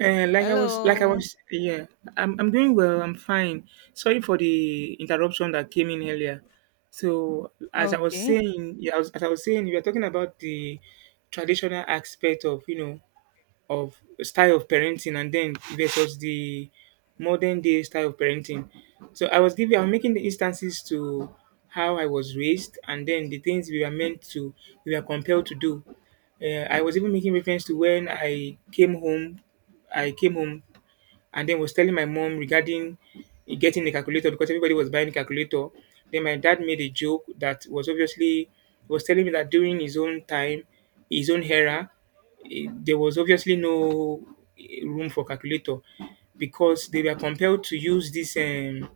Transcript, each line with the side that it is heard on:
right: Uh, like I was, like I
left: Hello.
right: was, yeah, I'm doing well. I'm fine. Sorry for the interruption that came in earlier. So, as I was
left: Okay.
right: saying, yeah, as I was saying, we are talking about the traditional aspect of, you know, of style of parenting and then versus the modern day style of parenting. So I was making the instances to how I was raised and then the things we were compelled to do. I was even making reference to when I came home and then was telling my mom regarding getting a calculator because everybody was buying a calculator. Then my dad made a joke that was obviously was telling me that during his own time, his own era, there was obviously no room for calculator because they were compelled to use this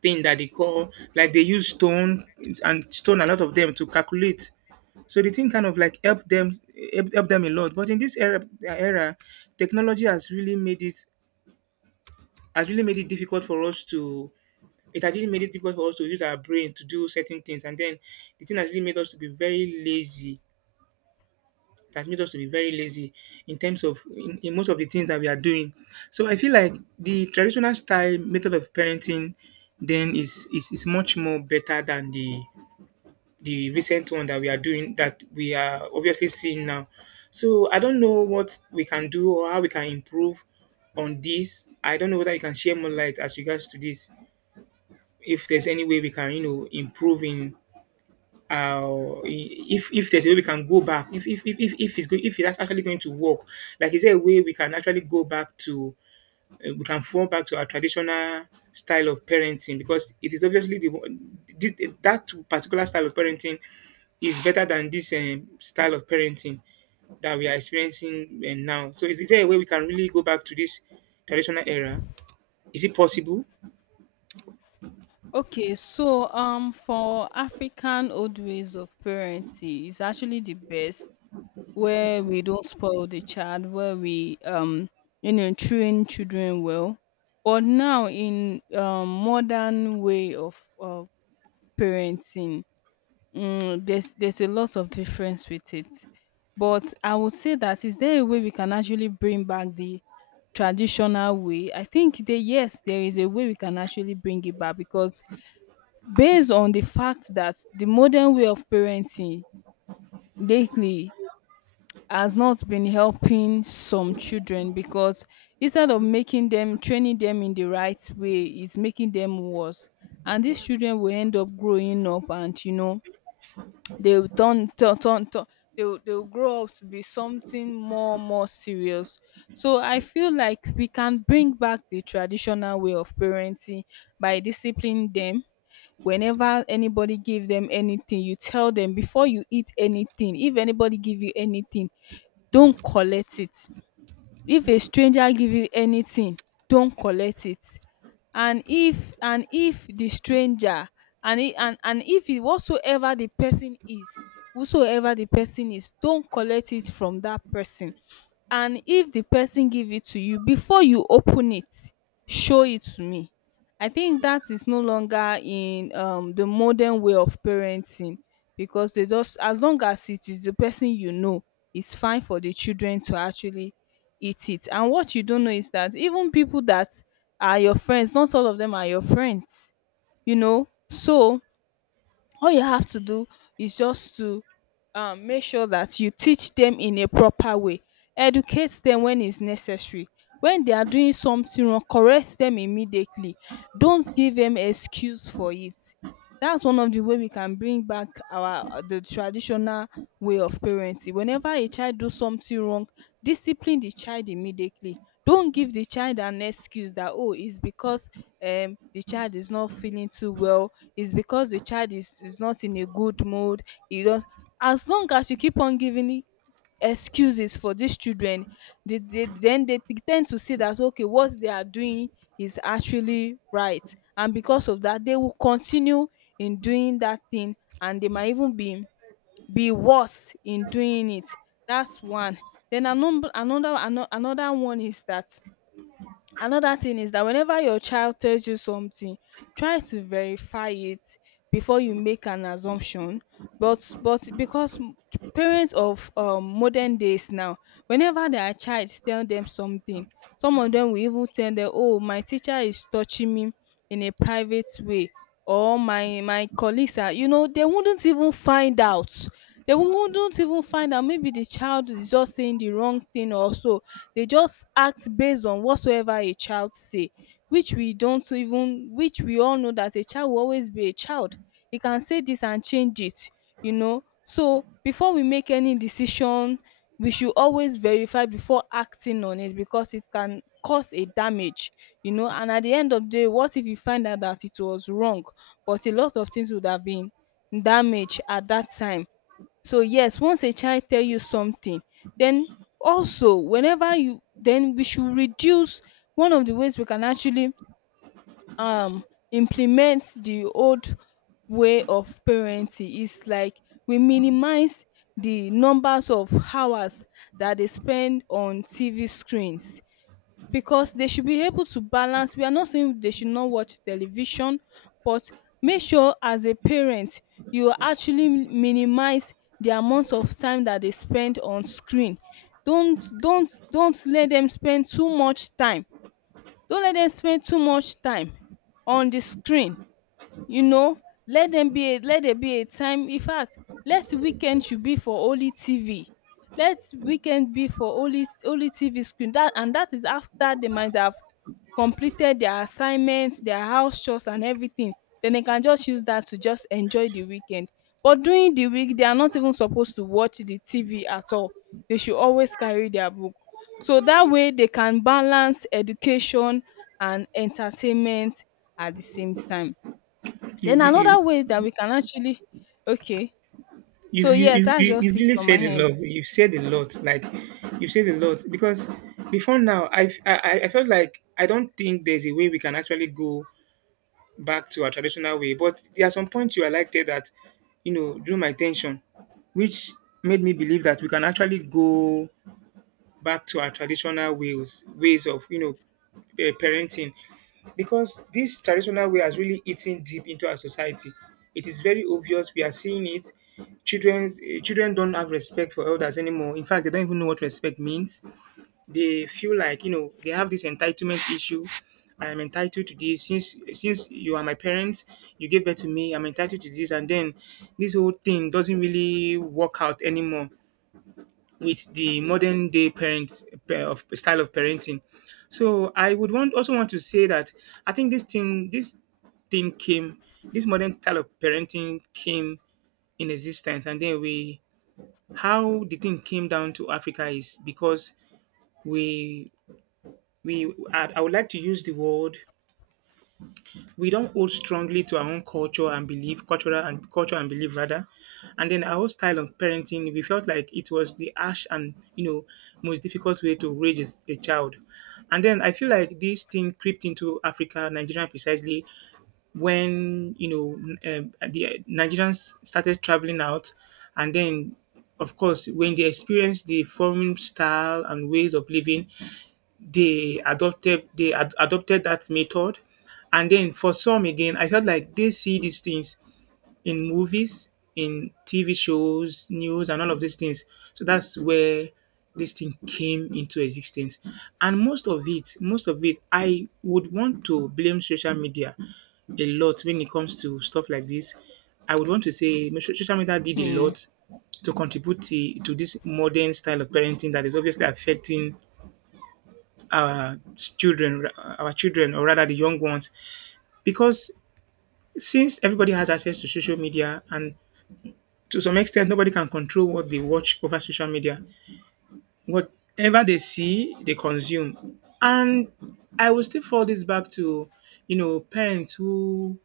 right: thing that they call, like they use stone and stone a lot of them to calculate. So the thing kind of like helped them, help them a lot. But in this era, technology has really made it has really made it difficult for us to, it has really made it difficult for us to use our brain to do certain things, and then the thing has really made us to be very lazy, it has made us to be very lazy in terms of in most of the things that we are doing. So I feel like the traditional style method of parenting then is much more better than the recent one that we are doing, that we are obviously seeing now. So I don't know what we can do or how we can improve on this. I don't know whether you can share more light as regards to this, if there's any way we can, you know, improve in our, if there's a way we can go back, if it's good, if it's actually going to work, like is there a way we can actually go back to, we can fall back to our traditional style of parenting, because it is obviously the that particular style of parenting is better than this style of parenting that we are experiencing now. So is there a way we can really go back to this traditional era? Is it possible?
left: Okay. So, for African old ways of parenting, it's actually the best where we don't spoil the child, where we you know, train children well. But now in modern way of parenting, there's a lot of difference with it. But I would say, that is there a way we can actually bring back the traditional way? I think that yes, there is a way we can actually bring it back, because based on the fact that the modern way of parenting lately has not been helping some children, because instead of making them, training them in the right way, it's making them worse. And these children will end up growing up, and you know, they will turn, they will grow up to be something more, serious. So I feel like we can bring back the traditional way of parenting by disciplining them. Whenever anybody give them anything, you tell them, before you eat anything, if anybody give you anything, don't collect it. If a stranger give you anything, don collect it. And if the stranger, and I- and if it, whatsoever the person is, whosoever the person is, don collect it from that person. And if the person give it to you, before you open it, show it to me. I think that is no longer in the modern way of parenting, because they just, as long as it is the person you know, it's fine for the children to actually eat it. And what you don't know is that even people that are your friends, not all of them are your friends, you know. So all you have to do is just to make sure that you teach them in a proper way, educate them when is necessary. When they are doing something wrong, correct them immediately. Don't give them excuse for it. That's one of the way we can bring back our, the traditional way of parenting. Whenever a child do something wrong, discipline the child immediately. Don't give the child an excuse that, oh, is because the child is not feeling too well, is because the child is not in a good mood. You don't, as long as you keep on giving excuses for these children, they then they t- tend to see that okay, what they are doing is actually right, and because of that they will continue in doing that thing, and they might even be worse in doing it. That's one. Then another one is that, another thing is that, whenever your child tells you something, try to verify it before you make an assumption. But Because parents of modern days now, whenever their child tell them something, some of them will even tell them, oh, my teacher is touching me in a private way, or my colleagues are, you know, they wouldn't even find out, they wouldn't even find out maybe the child is just saying the wrong thing or so. They just act based on whatsoever a child say, which we don't even, which we all know that a child will always be a child. He can say this and change it, you know. So before we make any decision, we should always verify before acting on it, because it can cause a damage, you know. And at the end of the day, what if you find out that it was wrong, but a lot of things would have been damaged at that time. So yes, once a child tell you something, then also whenever you, then we should reduce, one of the ways we can actually um implement the old way of parenting is like, we minimize the numbers of hours that they spend on TV screens. Because they should be able to balance, we are not saying they should not watch television, but make sure as a parent you actually minimize the amount of time that they spend on screen. Don't let them spend too much time, don't let them spend too much time on the screen, you know. Let there be a time. In fact, let weekend should be for only tv. Let weekend be for only, tv screen, that, and that is after they might have completed their assignments, their house chores and everything. Then they can just use that to just enjoy the weekend. But during the week they are not even supposed to watch the tv at all. They should always carry their book, so that way they can balance education and entertainment at the same time.
right: you,
left: Then
right: you
left: another way that we can actually, okay.
right: you've
left: So
right: you
left: yes,
right: you
left: that's
right: you you
left: just it
right: really
left: from my
right: said a
left: end.
right: lot. You've said a lot. Like you've said a lot, because before now, I felt like I don't think there's a way we can actually go back to our traditional way. But there are some points you highlighted that, you know, drew my attention, which made me believe that we can actually go back to our traditional ways of, you know, parenting, because this traditional way has really eaten deep into our society. It is very obvious. We are seeing it. Children, children don't have respect for elders anymore. In fact, they don't even know what respect means. They feel like, you know, they have this entitlement issue. I am entitled to this, since you are my parents, you gave birth to me. I'm entitled to this, and then this whole thing doesn't really work out anymore with the modern day parent pa- of style of parenting. So I would want, also want to say that I think this thing came, this modern style of parenting came in existence, and then we, how the thing came down to Africa is because we we I would like to use the word, we don't hold strongly to our own culture and belief, cultural and culture and belief rather. And then our whole style of parenting, we felt like it was the harsh and, you know, most difficult way to raise a child. And then I feel like this thing crept into Africa, Nigeria precisely, when, you know, the Nigerians started traveling out, and then of course when they experienced the foreign style and ways of living, they adopted they ad- adopted that method. And then for some again, I felt like they see these things in movies, in TV shows, news, and all of these things. So that's where this thing came into existence. And most of it, I would want to blame social media a lot when it comes to stuff like this. I would want to say social media did a
left: Hmm.
right: lot to contribute to this modern style of parenting that is obviously affecting our children, our children, or rather the young ones, because since everybody has access to social media, and to some extent nobody can control what they watch over social media, whatever they see, they consume. And I will still fall this back to, you know, parents who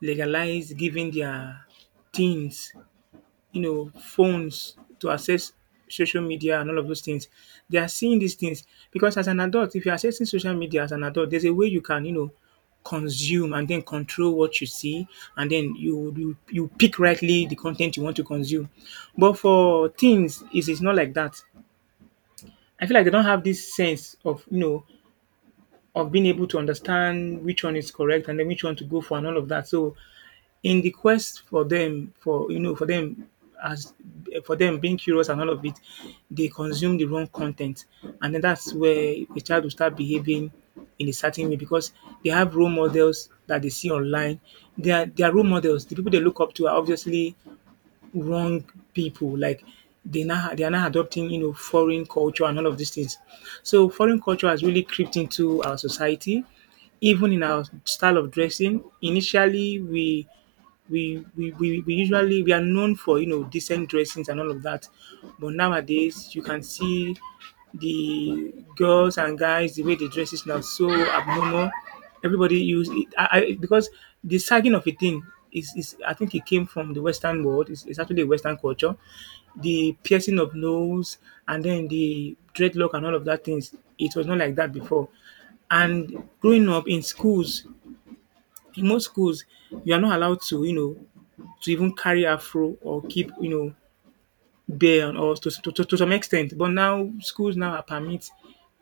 right: legalize giving their teens, you know, phones to access social media and all of those things. They are seeing these things because as an adult, if you're accessing social media as an adult, there's a way you can, you know, consume and then control what you see, and then you pick rightly the content you want to consume. But for teens, it's not like that. I feel like they don't have this sense of, you know, of being able to understand which one is correct and then which one to go for and all of that. So in the quest for them, for, you know, for them as for them being curious and all of it, they consume the wrong content, and then that's where the child will start behaving in a certain way because they have role models that they see online. Their role models, the people they look up to, are obviously wrong people. Like they are now adopting, you know, foreign culture and all of these things. So foreign culture has really crept into our society, even in our style of dressing. Initially we usually, we are known for, you know, decent dressings and all of that, but nowadays you can see the girls and guys, the way they dress is now so abnormal. Everybody use it. Because the sagging of a thing is, I think it came from the western world, it's actually a western culture. The piercing of nose and then the dreadlock and all of that things, it was not like that before. And growing up in schools, in most schools, you are not allowed to, you know, to even carry afro or keep, you know, bare and all, to some extent. But now schools now are permit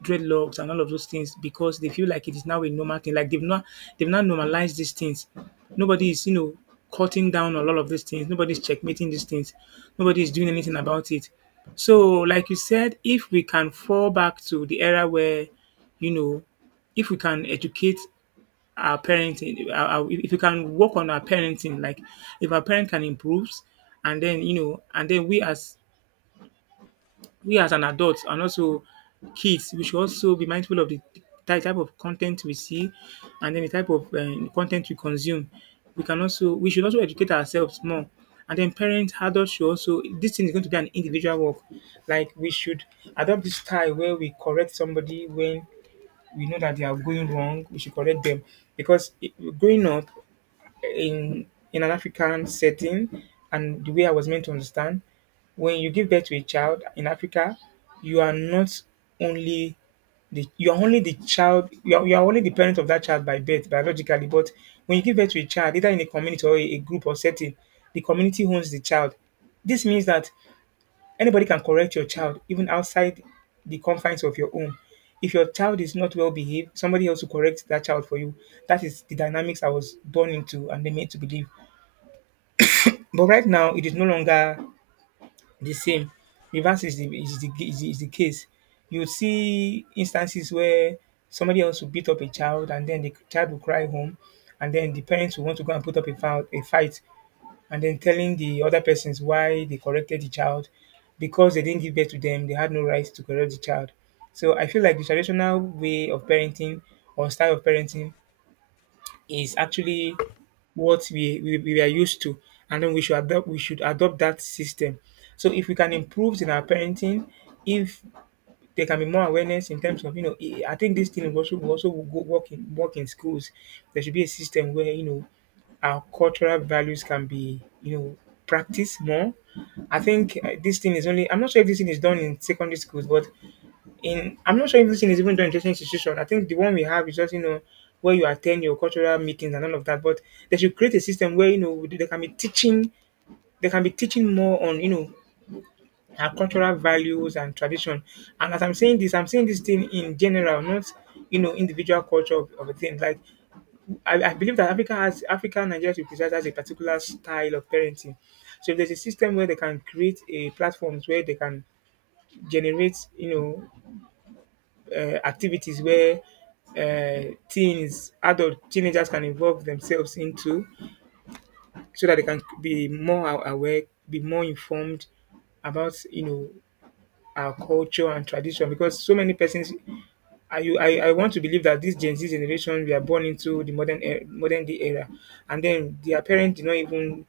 right: dreadlocks and all of those things because they feel like it is now a normal thing. Like they've not normalized these things. Nobody is, you know, cutting down on all of these things. Nobody's checkmating these things. Nobody is doing anything about it. So, like you said, if we can fall back to the era where, you know, if we can educate our parenting, if we can work on our parenting, like if our parent can improve, and then, you know, and then we as an adult and also kids, we should also be mindful of the type of content we see, and then the type of content we consume. We can also, we should also educate ourselves more, and then parents, adults should also, this thing is going to be an individual work. Like we should adopt this style where we correct somebody when we know that they are going wrong, we should correct them. Because growing up in in an African setting, and the way I was meant to understand, when you give birth to a child in Africa, you are not only the, you are only the child, you are only the parent of that child by birth biologically, but when you give birth to a child either in a community or a group or setting, the community owns the child. This means that anybody can correct your child, even outside the confines of your home. If your child is not well behaved, somebody else will correct that child for you. That is the dynamics I was born into and they made to believe. But right now, it is no longer the same. Reverse is is the case. You see instances where somebody else will beat up a child, and then the child will cry home, and then the parents will want to go and put up a fight, and then telling the other persons why they corrected the child, because they didn't give birth to them, they had no right to correct the child. So I feel like the traditional way of parenting or style of parenting is actually what we are used to, and then we should adopt that system. So if we can improve in our parenting, if there can be more awareness in terms of I think this thing will also go work in work in schools. There should be a system where our cultural values can be practiced more. I think this thing is only— I'm not sure if this thing is done in secondary schools, but— in— I'm not sure if this thing is even done in education institution. I think the one we have is just where you attend your cultural meetings and all of that. But they should create a system where they can be teaching more on our cultural values and tradition. And as I'm saying this thing in general, not individual culture of a thing. Like I believe that Africa has— Africa, Nigeria to be precise, has a particular style of parenting. So if there's a system where they can create a platforms where they can generate activities where teens, adult teenagers can involve themselves into, so that they can be more aware, be more informed about our culture and tradition. Because so many persons— I want to believe that this Gen Z generation, we are born into the modern day era, and then their parents did not even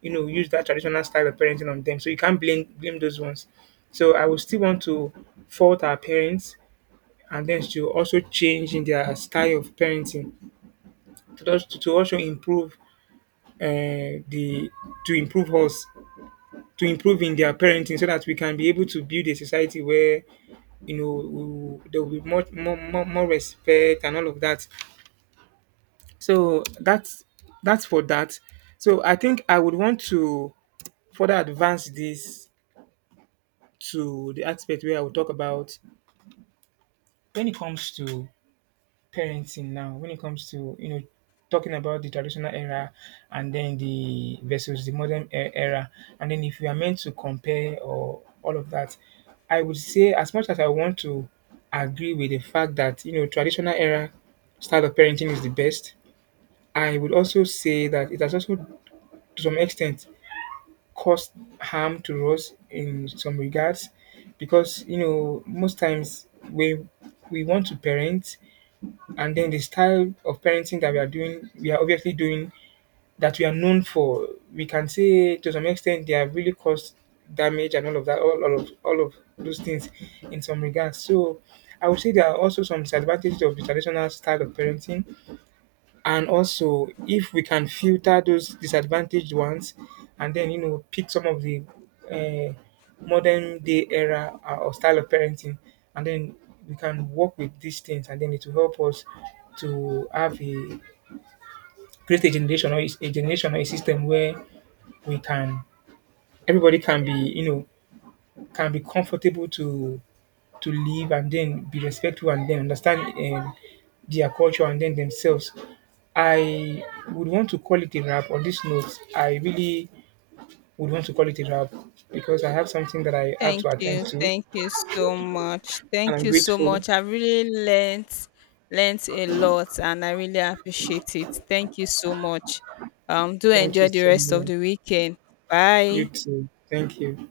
right: use that traditional style of parenting on them, so you can't blame those ones. So I would still want to fault our parents and then to also change in their style of parenting, to also improve the to improve us to improve in their parenting, so that we can be able to build a society where, there will be much more, respect and all of that. So that's for that. So I think I would want to further advance this to the aspect where I will talk about when it comes to parenting— now, when it comes to talking about the traditional era and then the versus the era, and then if you are meant to compare, or all of that, I would say, as much as I want to agree with the fact that, traditional era style of parenting is the best, I would also say that it has also, to some extent, caused harm to us in some regards. Because, most times we want to parent, and then the style of parenting that we are doing, we are obviously doing, that we are known for, we can say to some extent they have really caused damage and all of that, all of those things in some regards. So I would say there are also some disadvantages of the traditional style of parenting, and also, if we can filter those disadvantaged ones, and then pick some of the uh, modern day era, or style of parenting, and then we can work with these things, and then it will help us to have a— create a generation or a generation or a system where we can— everybody can be, can be comfortable to— to live and then be respectful and then understand um, their culture and then themselves. I would want to call it a wrap on this note. I really would want to call it a wrap because I have something that I have
left: Thank
right: to attend
left: you.
right: to,
left: Thank you so much.
right: and
left: Thank
right: I'm
left: you so
right: grateful.
left: much. I really learnt a lot and I really appreciate it. Thank you so much. Um, do
right: Thank you
left: enjoy the
right: so
left: rest of
right: much.
left: the weekend.
right: You
left: Bye.
right: too. Thank you.